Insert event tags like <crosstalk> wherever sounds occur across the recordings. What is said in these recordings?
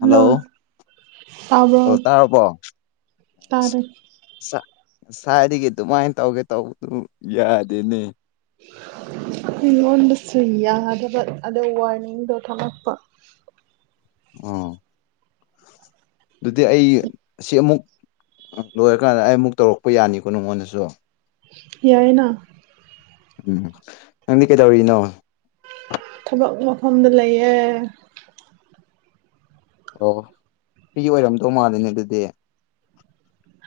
hello <inaudible> hello ꯇꯥꯕ꯭ꯔꯣ ꯑꯣ ꯇꯥꯔꯕꯣ ꯇꯥꯔꯦ ꯁꯥ ꯉꯁꯥꯏꯗꯒꯤ ꯑꯗꯨꯃꯥꯏ ꯇꯧꯒꯦ ꯇꯧꯕꯕꯨ ꯌꯥꯗꯦꯅꯦ ꯑꯩꯉꯣꯟꯗꯁꯨ ꯌꯥꯗꯕ ꯑꯗꯣ ꯋꯥꯔꯅꯤꯡꯗ ꯊꯝꯂꯛꯄ ꯑꯣ ꯑꯗꯨꯗꯤ ꯑꯩ ꯁꯤ ꯑꯃꯨꯛ ꯂꯣꯏꯔꯀꯥꯟꯗ ꯑꯩ ꯑꯃꯨꯛ ꯇꯧꯔꯛꯄ ꯌꯥꯅꯤꯀꯣ ꯅꯉꯣꯟꯗꯁꯨ ꯌꯥꯏꯅ ꯎꯝ ꯅꯪꯗꯤ ꯀꯩꯗꯧꯔꯤꯅꯣ ꯊꯕꯛ ꯃꯐꯝꯗ ꯂꯩꯌꯦ <inaudible> ꯑꯣꯏꯔꯝꯗꯧ ꯃꯥꯜꯂꯦꯅꯦ ꯑꯗꯨꯗꯤ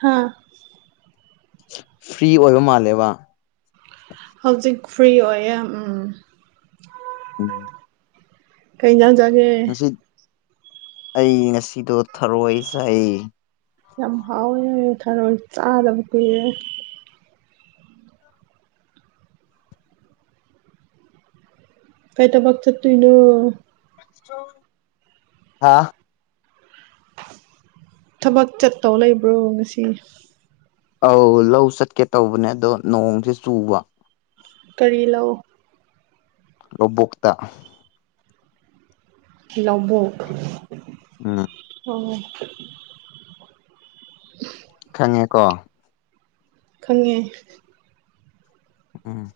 ꯍꯥꯥ ꯐ꯭ꯔꯤ ꯑꯣꯏꯕ ꯃꯥꯜꯂꯦꯕ ꯍꯧꯖꯤꯛ ꯐ꯭ꯔꯤ ꯑꯣꯏꯌꯦ ꯎꯝ ꯎꯝ ꯀꯩ ꯏꯟꯖꯥꯡ ꯆꯥꯒꯦ ꯉꯁꯤ ꯑꯩ ꯉꯁꯤꯗꯣ ꯊꯔꯣꯏ ꯆꯥꯏꯌꯦ ꯌꯥꯝ ꯍꯥꯎꯋꯦ <inaudible> ꯊꯔꯣꯏ ꯆꯥꯗꯕ ꯀꯨꯏꯔꯦ ꯀꯩ ꯊꯕꯛ ꯆꯠꯇꯣꯏꯅꯣ ꯍꯥꯥ ꯊꯕꯛ ꯆꯠꯇꯧ ꯂꯩꯕ꯭ꯔꯣ ꯉꯁꯤ ꯑꯧ ꯂꯧ ꯆꯠꯀꯦ ꯇꯧꯕꯅꯦ ꯑꯗꯣ ꯅꯣꯡꯁꯦ ꯆꯨꯕ ꯀꯔꯤ ꯂꯧ ꯂꯧꯕꯨꯛꯇ <inaudible> ꯂꯧꯕꯣꯛ ꯎꯝ ꯑꯣ ꯈꯪꯉꯦꯀꯣ ꯈꯪꯉꯦ ꯎꯝ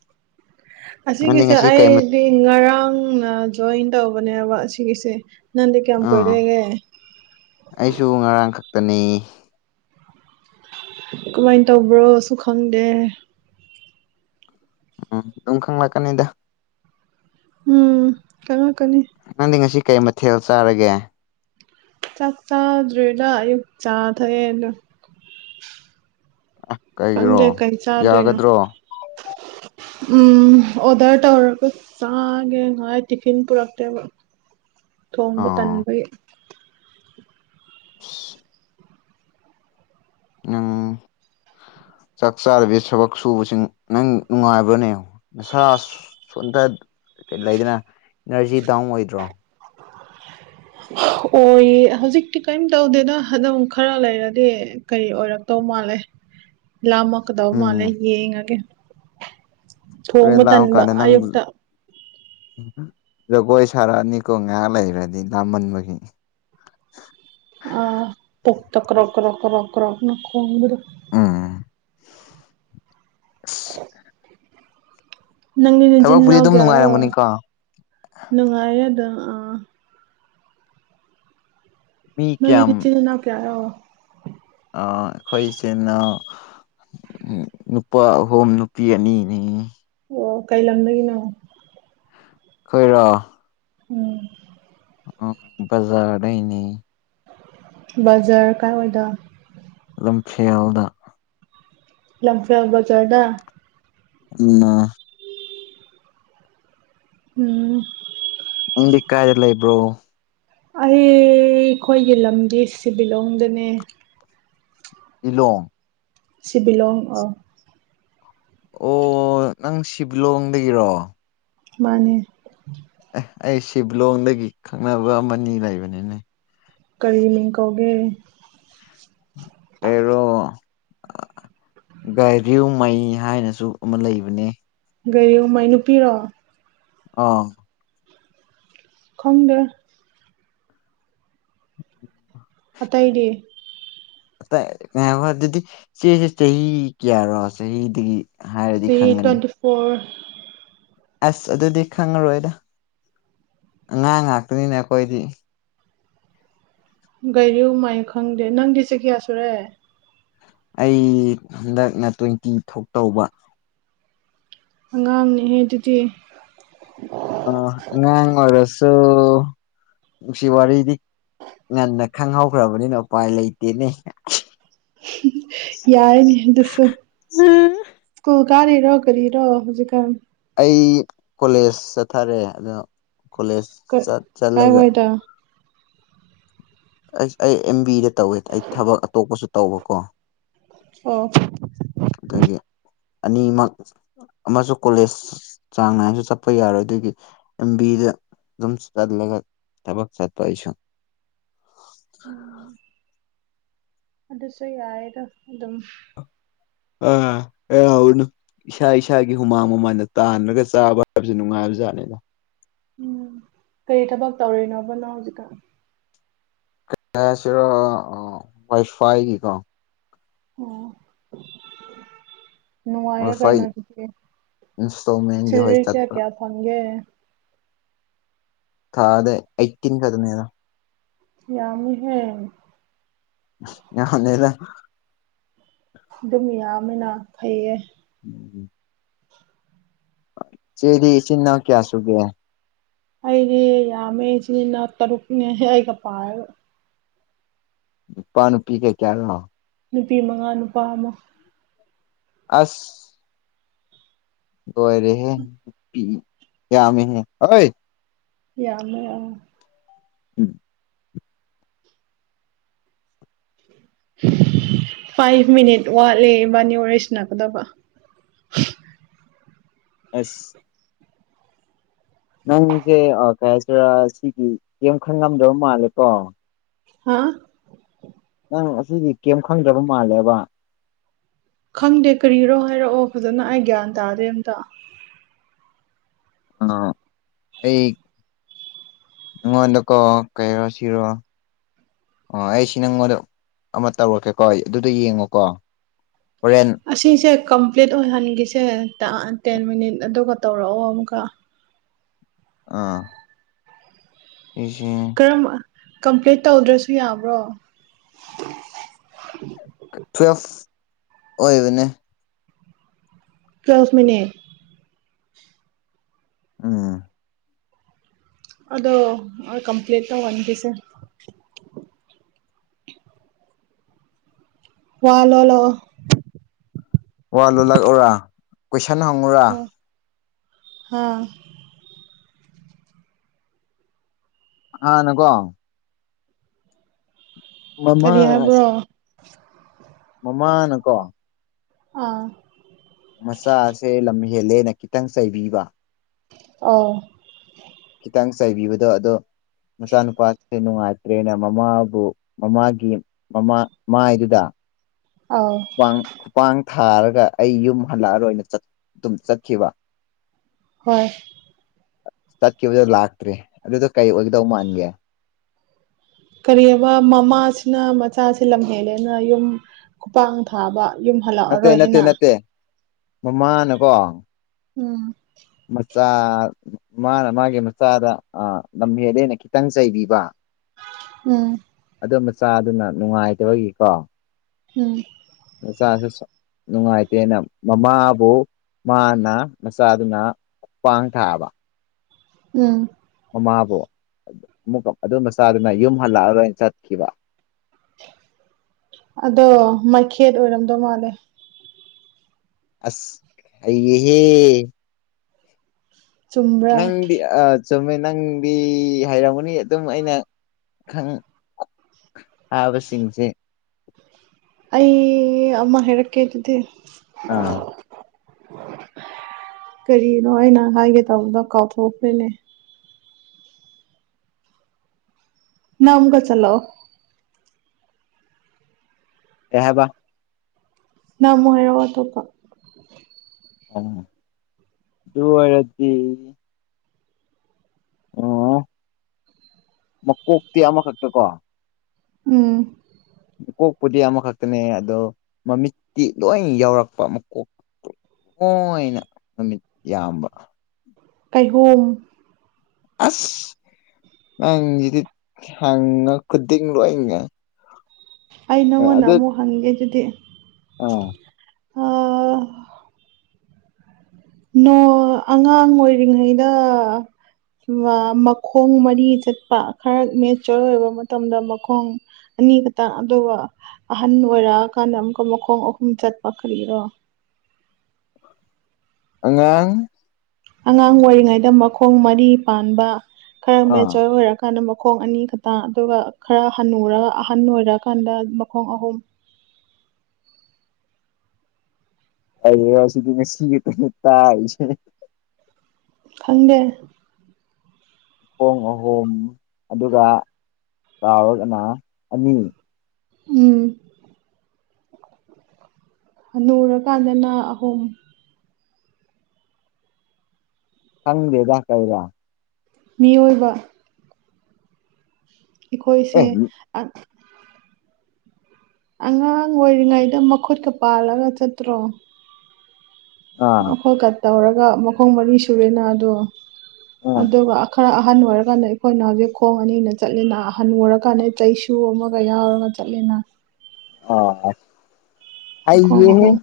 ꯅꯪꯗꯤ ꯑꯁꯤꯒꯤꯁꯦ ꯉꯁꯤ ꯀꯩ ꯃꯠ ꯑꯩꯗꯤ ꯉꯔꯥꯡꯅ ꯖꯣꯏꯟ ꯇꯧꯕꯅꯦꯕ ꯑꯁꯤꯒꯤꯁꯦ ꯅꯟꯗꯤ ꯀꯌꯥꯝ ꯑꯥ ꯀꯣꯏꯔꯦꯒꯦ ꯑꯩꯁꯨ ꯉꯔꯥꯡ ꯈꯛꯇꯅꯦ ꯀꯃꯥꯏ ꯇꯧꯕ꯭ꯔꯣꯁꯨ ꯈꯪꯗꯦ ꯎꯝ ꯑꯗꯨꯝ ꯈꯪꯂꯛꯀꯅꯤꯗ ꯎꯝ ꯀꯅꯥ ꯀꯅꯤ ꯅꯪꯗꯤ ꯉꯁꯤ ꯀꯩ ꯃꯊꯦꯜ ꯆꯥꯔꯒꯦ ꯆꯥꯛ ꯆꯥꯗ꯭ꯔꯤꯗ ꯑꯌꯨꯛ ꯆꯥ ꯊꯛꯑꯦ ꯑꯗꯨ ꯀꯩꯒꯤꯔꯣ ꯈꯪꯗꯦ ꯀꯩ ꯆꯥꯗꯣꯏꯅꯣ ꯌꯥꯒꯗ꯭ꯔꯣ ꯎꯝ ꯑꯣꯗꯔ ꯇꯧꯔꯒ ꯆꯥꯒꯦ ꯉꯥꯏ ꯇꯤꯐꯤꯟ ꯄꯨꯔꯛꯇꯦꯕ ꯊꯣꯡꯕ ꯑꯥ ꯇꯟꯕꯩ ꯑ <unintelligible> ꯅꯪ <inaudible> ꯆꯥꯛ ꯆꯥꯗꯕꯤ ꯊꯕꯛ ꯁꯨꯕꯁꯤꯡ ꯅꯪ ꯅꯨꯡꯉꯥꯏꯕ꯭ꯔꯅꯦ ꯃꯁꯥ ꯁꯣꯟꯗꯠ ꯂꯩꯗꯅ ꯏꯅꯔꯖꯤ ꯗꯥꯎꯟ ꯑꯣꯏꯗ꯭ꯔꯣ ꯑꯣꯏꯌꯦ ꯍꯧꯖꯤꯛꯇꯤ ꯀꯏꯝ ꯇꯧꯗꯦꯗ ꯑꯗꯨꯝ ꯈꯔ ꯂꯩꯔꯗꯤ ꯀꯔꯤ ꯑꯣꯏꯔꯛꯇꯧ ꯃꯥꯜꯂꯦ ꯂꯥꯝꯃꯛꯀꯗꯧ ꯃꯥꯜꯂꯦ ꯎꯝ ꯌꯦꯡꯉꯒꯦ ꯍꯣꯔꯦꯟ ꯊꯣꯡꯕ ꯂꯥꯝ ꯇꯟꯕ ꯀꯥꯟꯗ ꯅꯪ ꯑꯌꯨꯛꯇ ꯖꯒꯣꯏ ꯁꯥꯔꯑꯅꯤꯀꯣ ꯉꯩꯑꯛ ꯂꯩꯔꯗꯤ ꯂꯥꯝꯃꯟꯕꯒꯤ ꯑ ꯄꯣꯛꯇ ꯀ꯭ꯔꯣ ꯀ꯭ꯔꯣ ꯀ꯭ꯔꯣ ꯀ꯭ꯔꯣꯅ ꯈꯣꯡꯕꯗꯣ ꯎꯝ ꯑꯁ ꯅꯪꯗꯤ ꯅꯆꯤꯟ ꯊꯕꯛꯄꯨꯗꯤ ꯅꯅꯥꯎ ꯑꯗꯨꯝ ꯒꯤꯌꯥꯔꯣ ꯅꯨꯡꯉꯥꯏꯔꯝꯒꯅꯤꯀꯣ ꯅꯨꯡꯉꯥꯏꯌꯦꯗꯥ ꯃꯤ ꯅꯣꯏꯗꯤ ꯀꯌꯥꯝ ꯅꯆꯤꯟ ꯅꯅꯥꯎ ꯀꯤꯌꯥꯔꯣ ꯑ ꯑꯩꯈꯣꯏ ꯏꯆꯦꯅ ꯅꯨꯄꯥ ꯑꯍꯨꯝ ꯅꯨꯄꯤ ꯑꯅꯤꯅꯤ ꯑꯣ ꯀꯩ ꯂꯝꯗꯒꯤꯅꯣ ꯈꯣꯏꯔꯣ ꯎꯝ ꯕꯖꯥꯔꯗꯩꯅꯦ ꯕꯖꯥꯔ ꯀꯥꯏꯋꯥꯏꯗ ꯂꯝꯐꯦꯜꯗ ꯂꯝꯐꯦꯜ ꯕꯖꯥꯔꯗ ꯎꯝꯅ ꯎꯝ ꯅꯪꯗꯤ ꯀꯥꯏꯗ ꯂꯩꯕ꯭ꯔꯣ ꯑꯩꯈꯣꯏꯒꯤ ꯂꯝꯗꯤ ꯁꯤꯕꯤꯂꯣꯡꯗꯅꯦ ꯏꯂꯣꯡ ꯁꯤꯕꯤꯂꯣꯡ ꯑ ꯑꯣ ꯅꯪ ꯁꯤꯕꯤꯂꯣꯡꯗꯒꯤꯔꯣ ꯃꯅꯦ ꯑꯦ ꯑꯩ ꯁꯤꯕꯤꯂꯣꯡꯗꯒꯤ ꯈꯪꯅꯕ ꯑꯃꯅꯤ ꯂꯩꯕꯅꯤꯅꯦ ꯀꯔꯤ ꯃꯤꯡ ꯀꯧꯒꯦ ꯒꯥꯏꯔꯤꯎꯃꯩ ꯍꯥꯏꯅꯁꯨ ꯑꯃ ꯂꯩꯕꯅꯦ ꯒꯥꯏꯔꯤꯎꯃꯩ ꯅꯨꯄꯤꯔꯣ ꯑ ꯈꯪꯗꯦ <unintelligible> ꯑꯇꯩꯗꯤ ꯉꯥꯏꯈꯣ ꯑꯗꯨꯗꯤ ꯏꯆꯩꯁꯦ ꯆꯍꯤ ꯀꯌꯥꯔꯣ ꯆꯍꯤꯗꯒꯤ ꯍꯥꯏꯔꯗꯤ ꯆꯍꯤ ꯈꯪꯒꯅꯤ ꯇ꯭ꯋꯦꯟꯇꯤ ꯐꯣꯔ ꯑꯁ ꯑꯗꯨꯗꯤ ꯈꯪꯉꯔꯣꯏꯗ ꯑꯉꯥꯡ ꯉꯥꯛꯇꯅꯤꯅ ꯑꯩꯈꯣꯏꯗꯤ ꯒꯥꯔꯨꯃꯩ ꯈꯪꯗꯦ ꯅꯪꯗꯤ ꯆꯍꯤ ꯀꯌꯥ ꯁꯨꯔꯦ ꯑꯩ ꯍꯟꯗꯛꯅ ꯇ꯭ꯋꯦꯟꯇꯤ ꯊꯣꯛ ꯇꯧꯕ ꯑꯉꯥꯡꯅꯤꯍꯦ ꯑꯗꯨꯗꯤ ꯑꯥ ꯑꯉꯥꯡ ꯑꯣꯏꯔꯁꯨ ꯅꯨꯡꯁꯤ ꯋꯥꯔꯤꯗꯤ ꯉꯟꯅ ꯈꯪꯍꯧꯈ꯭ꯔꯕꯅꯤꯅ ꯎꯄꯥꯏ ꯂꯩꯇꯦꯅꯦ ꯌꯥꯔꯅꯤ ꯑꯗꯨꯁꯨ ꯁꯀꯨꯜ ꯀꯥꯔꯤ ꯔꯣ ꯀꯔꯤꯔꯣ ꯍꯧꯖꯤꯛꯀꯥꯟ ꯑꯩ ꯀꯣꯂꯦꯖ ꯆꯠꯊꯔꯦ ꯑꯗꯣ ꯀꯣꯂꯦꯖ ꯀꯥ ꯆꯠ ꯀꯥꯏ ꯆꯠꯂꯒ ꯋꯥꯏꯗ ꯑꯩꯁ ꯑꯩ ꯑꯦꯝ ꯕꯤꯗ ꯇꯧꯋꯦ ꯑꯩ ꯊꯕꯛ ꯑꯇꯣꯞꯄꯁꯨ ꯇꯧꯕꯀꯣ ꯑꯣ ꯑꯗꯒꯤ ꯑꯅꯤꯃꯛ ꯑꯃꯁꯨ ꯀꯣꯂꯦꯖ ꯆꯥꯡ ꯅꯥꯏꯅꯁꯨ ꯆꯠꯄ ꯌꯥꯔꯣꯏ ꯑꯗꯨꯒꯤ ꯑꯦꯝꯕꯤꯗ ꯑꯗꯨꯝ ꯆꯠꯂꯒ ꯊꯕꯛ ꯆꯠꯄ ꯑꯩꯁꯨ ꯎꯝ ꯑꯗꯨꯁꯨ ꯌꯥꯏꯌꯦꯗ ꯑꯗꯨꯝ ꯑꯥ ꯌꯥꯕꯅꯦ ꯏꯁꯥ ꯏꯁꯥꯒꯤ ꯍꯨꯃꯥꯡ ꯃꯃꯥꯡꯗ ꯇꯥꯟꯂꯒ ꯆꯥꯕ ꯍꯥꯏꯕꯁꯨ ꯅꯨꯡꯉꯥꯏꯕ ꯖꯥꯠꯅꯤꯗ ꯎꯝ ꯀꯔꯤ ꯊꯕꯛ ꯇꯧꯔꯤꯅꯣꯕ ꯅꯣ ꯍꯧꯖꯤꯛꯀꯥꯟ ꯀꯌꯥꯁꯔ ꯋꯥꯏꯐꯥꯏꯒꯤꯀꯣ ꯑꯣ ꯅꯨꯡꯉꯥꯏꯌꯦ ꯀꯩꯅꯣ ꯋꯥꯏꯐꯥꯏ ꯑꯗꯨꯁꯨ ꯏꯟꯁꯇꯣꯜꯃꯦꯟꯒꯤ ꯍꯣꯏ ꯁꯦꯂꯔꯤ ꯀꯌꯥ ꯆꯠꯄ ꯀꯌꯥ ꯐꯪꯒꯦ ꯊꯥꯗ ꯑꯩꯇꯤꯟ ꯈꯥꯛꯇ ꯅꯦꯗ ꯌꯥꯝꯃꯤꯍꯦ ꯌꯥꯝꯗꯦꯗ ꯑꯗꯨꯝ ꯌꯥꯝꯃꯦꯅꯥ ꯐꯩꯌꯦ ꯎꯝ ꯎꯝ ꯏꯆꯦꯗꯤ ꯏꯆꯤꯟ ꯏꯅꯥꯎ ꯀꯌꯥꯁꯨꯨꯒꯦ ꯑꯩꯗꯤ ꯌꯥꯝꯃꯦ ꯏꯆꯤꯟ ꯏꯅꯥꯎ ꯇꯔꯨꯛꯅꯦ ꯑꯩꯒ ꯄꯔꯥꯒ ꯅꯨꯄꯥ ꯅꯨꯄꯤ ꯀꯩ ꯀꯌꯥꯅꯣ ꯅꯨꯄꯤ ꯃꯉꯥ ꯅꯨꯄꯥ ꯑꯃ ꯑꯁ ꯂꯣꯏꯔꯦꯍꯦ ꯅꯨꯄꯤ ꯌꯥꯝꯃꯦꯍꯦ ꯌꯥꯝꯃꯦ ꯎꯝ ꯐꯥꯏꯚ ꯃꯤꯅꯤꯠ ꯋꯥꯠꯂꯤ ꯏꯕꯥꯅꯤ ꯋꯥꯔꯤ ꯁꯥꯟꯅꯒꯗꯕ ꯑꯁ ꯅꯪꯁꯦ ꯑꯥ ꯀꯩ ꯍꯥꯏꯁꯤꯔꯥ ꯁꯤꯒꯤ ꯌꯥꯝ ꯈꯪꯉꯝꯗꯕ ꯃꯥꯜꯂꯦꯀꯣ ꯍꯥꯥ ꯅꯪ ꯑꯁꯤꯒꯤ ꯀꯩꯝ ꯈꯪꯗꯕ ꯃꯥꯜꯂꯦꯕ ꯈꯪꯗꯦ ꯀꯔꯤꯔꯣ ꯍꯥꯏꯔꯛꯑꯣ ꯐꯥꯖꯅ ꯑꯩ ꯒ꯭ꯌꯥꯟ ꯇꯥꯗꯦ ꯑꯝꯇ ꯑ ꯑꯩ ꯑꯩꯉꯣꯟꯗꯀꯣ ꯀꯩꯔꯣ ꯁꯤꯔꯣ ꯑꯣ ꯑꯩ ꯁꯤ ꯅꯪꯉꯣꯟꯗ ꯑꯃ ꯇꯧꯔꯛꯀꯦꯀꯣ ꯑꯩ ꯑꯗꯨꯗ ꯌꯦꯡꯉꯣꯀꯣ ꯍꯣꯔꯦꯟ ꯑꯁꯤꯁꯦ ꯀꯝꯄ꯭ꯂꯤꯠ ꯑꯣꯏꯍꯟꯈꯤꯁꯦ ꯇ ꯇꯦꯟ ꯃꯤꯅꯤꯠ ꯑꯗꯨꯒ ꯇꯧꯔꯛꯑꯣ ꯑꯃꯨꯛꯀ ꯑꯥ ꯑꯦꯁꯦ ꯀꯔꯝꯃ ꯀꯝꯄ꯭ꯂꯦꯠ ꯇꯧꯗ꯭ꯔꯁꯨ ꯌꯥꯕ꯭ꯔꯣ ꯇꯨꯋꯦꯜꯐ ꯑꯣꯏꯕꯅꯦ ꯇꯨꯋꯦꯜꯞ ꯃꯤꯅꯤꯠ ꯎꯝ ꯑꯗꯣ ꯀꯝꯄ꯭ꯂꯦꯠ ꯇꯧꯍꯟꯈꯤꯁꯦ ꯋꯥ ꯂꯣꯜꯂꯛꯑꯣ ꯋꯥ ꯂꯣꯜꯂꯛꯎꯔꯥ ꯀꯣꯏꯁꯟ ꯍꯪꯉꯨꯔꯥ ꯍꯥꯥ ꯍꯥꯟꯅꯀꯣ ꯃꯃꯥ ꯀꯔꯤ ꯍꯥꯏꯕ꯭ꯔꯣ ꯃꯃꯥꯅ ꯀꯣ ꯑꯥ ꯃꯆꯥꯁꯦ ꯂꯝ ꯍꯦꯜꯂꯦꯅ ꯈꯤꯇꯪ ꯆꯩꯕꯤꯕ ꯑꯥꯎ ꯈꯤꯇꯪ ꯆꯥꯏꯕꯤꯕꯗꯣ ꯑꯗꯣ ꯃꯆꯥꯅꯨꯄꯥ ꯁꯦ ꯅꯨꯡꯉꯥꯏꯇ꯭ꯔꯦꯅ ꯃꯃꯥꯕꯨ ꯃꯃꯥꯒꯤ ꯃꯃꯥ ꯃꯥꯏꯗꯨꯗ ꯑꯥꯎ ꯈꯨꯄꯥꯡ ꯈꯨꯄꯥꯡ ꯊꯥꯔꯒ ꯑꯩ ꯌꯨꯝ ꯍꯜꯂꯛꯑꯔꯣꯏꯅ ꯑꯗꯨꯝ ꯆꯠꯈꯤꯕ ꯍꯣꯏ ꯆꯠꯈꯤꯕꯗꯨ ꯂꯥꯛꯇ꯭ꯔꯦ ꯑꯗꯨꯗꯣ ꯀꯩ ꯑꯣꯏꯒꯗꯧ ꯃꯥꯟꯒꯦ ꯀꯔꯤꯌꯦꯕ ꯃꯃꯥꯁꯤꯅ ꯃꯆꯥꯁꯤ ꯂꯝꯍꯦꯜꯂꯦꯅ ꯌꯨꯝ ꯈꯨꯄꯥꯛꯅ ꯊꯥꯕ ꯌꯨꯝ ꯅꯠꯇꯦ ꯍꯜꯂꯛꯑꯔꯣꯏ ꯅꯠꯇꯦ ꯍꯥꯏꯅ ꯅꯠꯇꯦ ꯃꯃꯥꯅꯀꯣ ꯎꯝ ꯃꯆꯥ ꯃꯥꯅ ꯃꯥꯒꯤ ꯃꯆꯥꯗ ꯂꯝꯍꯦꯜꯂꯦꯅ ꯈꯤꯇꯪ ꯆꯩꯕꯤꯕ ꯎꯝ ꯑꯗꯨ ꯃꯆꯥꯗꯨꯅ ꯅꯨꯡꯉꯥꯏꯇꯕꯒꯤꯀꯣ ꯎꯝ ꯃꯆꯥꯁꯨ ꯆꯥꯎ ꯅꯨꯡꯉꯥꯏꯇꯦꯅ ꯃꯃꯥꯕꯨ ꯃꯥꯅ ꯃꯆꯥꯗꯨꯅ ꯈꯨꯄꯥꯡꯅ ꯊꯥꯕ ꯎꯝ ꯃꯃꯥꯕꯨ ꯑꯃꯨꯛꯀ ꯑꯗꯨ ꯃꯆꯥꯗꯨꯅ ꯌꯨꯝ ꯍꯜꯂꯛꯑ ꯔꯣꯏꯅ ꯆꯠꯈꯤꯕ ꯑꯗꯣ ꯃꯩꯈꯦꯠ ꯑꯣꯏꯔꯝꯗꯧ ꯃꯥꯜꯂꯦ ꯑꯁ ꯍꯩꯌꯦꯍꯦ ꯆꯨꯝꯕ꯭ꯔꯥ ꯅꯪꯗꯤ ꯑꯠ ꯆꯨꯝꯃꯦ ꯅꯪꯗꯤ ꯍꯩꯔꯝꯒꯅꯤ ꯑꯗꯨꯝ ꯑꯩꯅ ꯈꯪ ꯍꯕꯁꯤꯡꯆꯦ ꯑꯩ ꯑꯃ ꯍꯥꯏꯔꯛꯀꯦ ꯗꯨꯗꯤ ꯑꯥ ꯀꯔꯤꯅꯣ ꯑꯩꯅ ꯍꯥꯏꯒꯦ ꯇꯥꯎꯕꯗꯣ ꯀꯥꯎꯊꯣꯛꯈ꯭ꯔꯦꯅꯦ ꯅꯪ ꯑꯃꯨꯛꯀ ꯆꯠꯂꯣ ꯀꯩ ꯍꯥꯏꯕ ꯅꯪ ꯑꯃꯨꯛ ꯍꯥꯏꯔꯛꯑꯣ ꯑꯇꯣꯞꯄ ꯑꯥ ꯑꯗꯨ ꯂꯣꯏꯔꯗꯤ ꯑꯣ ꯃꯀꯣꯛꯇꯤ ꯑꯃ ꯈꯛꯇꯀꯣ ꯎꯝ ꯃꯀꯣꯛꯄꯨꯗꯤ ꯑꯃ ꯈꯛꯇꯅꯦ ꯑꯗꯣ ꯃꯃꯤꯠꯇꯤ ꯂꯣꯏꯟ ꯌꯥꯎꯔꯛꯄ ꯃꯀꯣꯛꯇꯨ ꯂꯣꯏꯅ ꯃꯃꯤꯠ ꯌꯥꯝꯕ ꯀꯩꯍꯣꯝ ꯑꯁ ꯅꯪ ꯖꯤꯗꯤꯠ ꯍꯪꯉ ꯈꯨꯗꯤꯡ ꯂꯣꯏꯉ ꯑꯩ ꯅꯪꯉꯣꯟꯗ ꯑꯃꯨꯛ ꯍꯪꯒꯦ ꯑꯗꯨꯗꯤ ꯑꯥ ꯑꯥ ꯅꯣ ꯑꯉꯥꯡ ꯑꯣꯏꯔꯤꯉꯩꯗ ꯃꯥ ꯃꯈꯣꯡ ꯃꯔꯤ ꯆꯠꯄ ꯈꯔ ꯃꯦꯆꯣꯔ ꯑꯣꯏꯕ ꯃꯇꯝꯗ ꯃꯈꯣꯡ ꯑꯅꯤ ꯈꯇꯪ ꯑꯗꯨꯒ ꯑꯍꯟ ꯑꯣꯏꯔꯑ ꯀꯥꯟꯗ ꯑꯃꯨꯛꯀ ꯃꯈꯣꯡ ꯑꯍꯨꯝ ꯆꯠꯄ ꯀꯔꯤꯔꯣ ꯑꯉꯥꯡ ꯑꯉꯥꯡ ꯑꯣꯏꯔꯤꯉꯩꯗ ꯃꯈꯣꯡ ꯃꯔꯤ ꯄꯥꯟꯕ ꯈꯔ ꯑꯥ ꯃꯦꯆꯣꯔ ꯑꯣꯏꯔꯛ ꯀꯥꯟꯅ ꯃꯈꯣꯡ ꯑꯅꯤ ꯈꯠꯇ ꯑꯗꯨꯒ ꯈꯔ ꯍꯟꯅꯨꯔꯒ ꯑꯍꯟ ꯑꯣꯏꯔꯛ ꯀꯥꯟꯗ ꯃꯈꯣꯡ ꯑꯍꯨꯝ ꯑꯩꯌꯥ ꯁꯤꯗꯤ ꯉꯁꯤ ꯈꯛꯇꯅꯤ ꯇꯥꯔꯤꯁꯤ ꯈꯪꯗꯦ ꯈꯣꯡ ꯑꯍꯨꯝ ꯑꯗꯨꯒ ꯆꯥꯎꯔꯒꯅ ꯑꯅꯤ ꯎꯝ ꯍꯅꯨꯔ ꯀꯥꯟꯗꯅ ꯑꯍꯨꯝ ꯈꯪꯗꯦꯗ ꯀꯩꯔꯤꯔ ꯃꯤꯑꯣꯏꯕ ꯏꯈꯣꯏꯁꯦ ꯑꯦ ꯑꯛ ꯑꯉꯥꯡ ꯑꯣꯏꯔꯤꯉꯩꯗ ꯃꯈꯨꯠꯀ ꯄꯥꯜꯂꯒ ꯆꯠꯇ꯭ꯔꯣ ꯑꯥ ꯃꯈꯨꯠꯀ ꯇꯧꯔꯒ ꯃꯈꯣꯡ ꯃꯔꯤ ꯁꯨꯔꯦꯅ ꯑꯗꯨ ꯑꯥ ꯑꯗꯨꯒ ꯑꯈꯔ ꯑꯍꯟ ꯑꯣꯏꯔ ꯀꯥꯟꯗ ꯑꯩꯈꯣꯏꯅ ꯍꯧꯖꯤꯛ ꯈꯣꯡ ꯑꯅꯤꯅ ꯆꯠꯂꯤꯅ ꯍꯟꯅꯨꯔ ꯀꯥꯟ ꯆꯩꯁꯨ ꯁꯨ ꯑꯃꯒ ꯌꯥꯎꯔꯒ ꯆꯠꯂꯦꯅ ꯑꯥꯁ ꯃꯈꯣꯡ ꯑꯍꯨꯝ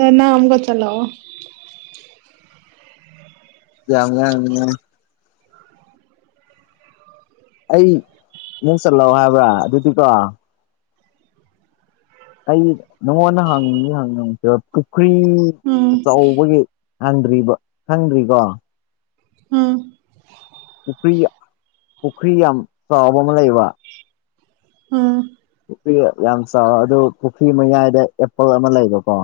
ꯑꯗꯣ ꯅꯪ ꯑꯃꯨꯀ ꯆꯠꯂꯛꯑꯣ ꯌꯥꯝ ꯉꯥꯡꯉꯤꯅ ꯑꯩ ꯃꯨ ꯆꯜꯂꯥꯎ ꯍꯥꯏꯕ꯭ꯔꯥ ꯑꯗꯨꯗꯤꯀꯣ ꯑꯩ ꯅꯉꯣꯟꯗ ꯍꯪꯗꯤ ꯍꯪꯉꯝꯈꯤꯔꯣꯏ ꯄꯨꯈ꯭ꯔꯤ ꯎꯝ ꯑꯆꯧꯕꯒꯤ ꯍꯪꯗ꯭ꯔꯤꯕ ꯍꯪꯗ꯭ꯔꯤꯀꯣ ꯑꯝ ꯄꯨꯀ꯭ꯔꯤ ꯄꯨꯈ꯭ꯔꯤ ꯌꯥꯝ ꯆꯥꯎꯕ ꯑꯃ ꯂꯩꯌꯦꯕ ꯑꯝ ꯄꯨꯈ꯭ꯔꯤ ꯌꯥꯝ ꯆꯥꯎꯑꯦ ꯑꯗꯨ ꯄꯨꯈ꯭ꯔꯤ ꯃꯌꯥꯏꯗ ꯑꯦꯄꯜ ꯑꯃ ꯂꯩꯕꯀꯣ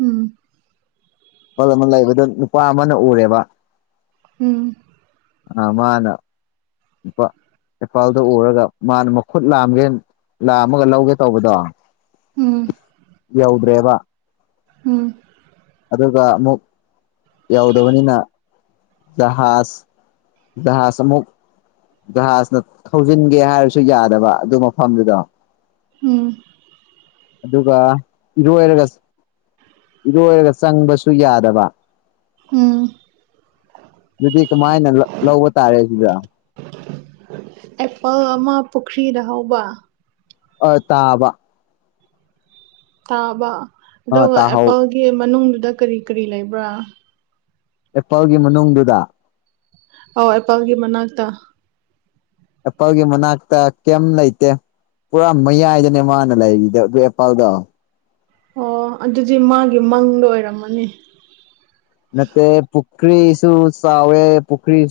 ꯎꯝ ꯑꯦꯄꯜ ꯑꯃ ꯂꯩꯕꯗꯣ ꯅꯨꯄꯥ ꯑꯃꯅ ꯎꯔꯦꯕ ꯑꯝ ꯑꯥ ꯃꯥꯅ ꯅꯨꯄꯥ ꯏꯄꯥꯜꯗꯣ ꯎꯔꯒ ꯃꯥꯅ ꯃꯈꯨꯠ ꯂꯥꯝꯒꯦꯟ ꯂꯥꯝꯃꯒ ꯂꯧꯒꯦ ꯇꯧꯕꯗꯣ ꯎꯝ ꯌꯧꯗ꯭ꯔꯦꯕ ꯎꯝ ꯑꯗꯨꯒ ꯑꯃꯨꯛ ꯌꯧꯗꯕꯅꯤꯅ ꯖꯍꯥꯖ ꯖꯍꯥꯖ ꯑꯃꯨꯛ ꯖꯍꯥꯖꯅ ꯊꯧꯖꯤꯟꯒꯦ ꯍꯥꯏꯔꯁꯨ ꯌꯥꯗꯕ ꯑꯗꯨ ꯃꯐꯝꯗꯨꯗꯥ ꯍꯝ ꯑꯗꯨꯒ ꯏꯔꯣꯏꯔꯒ ꯏꯔꯣꯏꯔ ꯆꯪꯕꯁꯨ ꯌꯥꯗꯕ ꯍꯝ ꯑꯗꯨꯗꯤ ꯀꯃꯥꯏꯅ ꯂꯧ ꯂꯧꯕ ꯇꯥꯔꯦ ꯁꯤꯗ ꯑꯦꯄꯜ ꯑꯃ ꯄꯨꯈ꯭ꯔꯤꯗ ꯍꯧꯕ ꯑ ꯇꯥꯕ ꯇꯥꯕ ꯑ ꯑꯗꯨꯒ ꯇꯥꯍꯧ ꯑꯦꯄꯜꯒꯤ ꯃꯅꯨꯡꯗꯨꯗ ꯀꯔꯤ ꯀꯔꯤ ꯂꯩꯕ꯭ꯔꯥ ꯑꯦꯄꯜꯒꯤ ꯃꯅꯨꯡꯗꯨꯗ ꯑꯧ ꯑꯦꯄꯜꯒꯤ ꯃꯅꯥꯛꯇ ꯑꯦꯄꯜꯒꯤ ꯃꯅꯥꯛꯇ ꯀꯦꯝ ꯂꯩꯩꯇꯦ ꯄꯨꯔꯥ ꯃꯌꯥꯏꯗꯅꯦ ꯃꯥꯅ ꯂꯩꯔꯤꯗꯣ ꯑꯗꯨ ꯑꯦꯄꯜꯗꯣ ꯑꯣ ꯑꯗꯨꯗꯤ ꯃꯥꯒꯤ ꯃꯪꯗꯥ ꯑꯣꯏꯔꯝꯃꯅꯤ ꯅꯠꯇꯦ ꯄꯨꯈ꯭ꯔꯤ ꯁꯨ ꯆꯥꯎꯋꯦ ꯄꯨꯈ꯭ꯔꯤ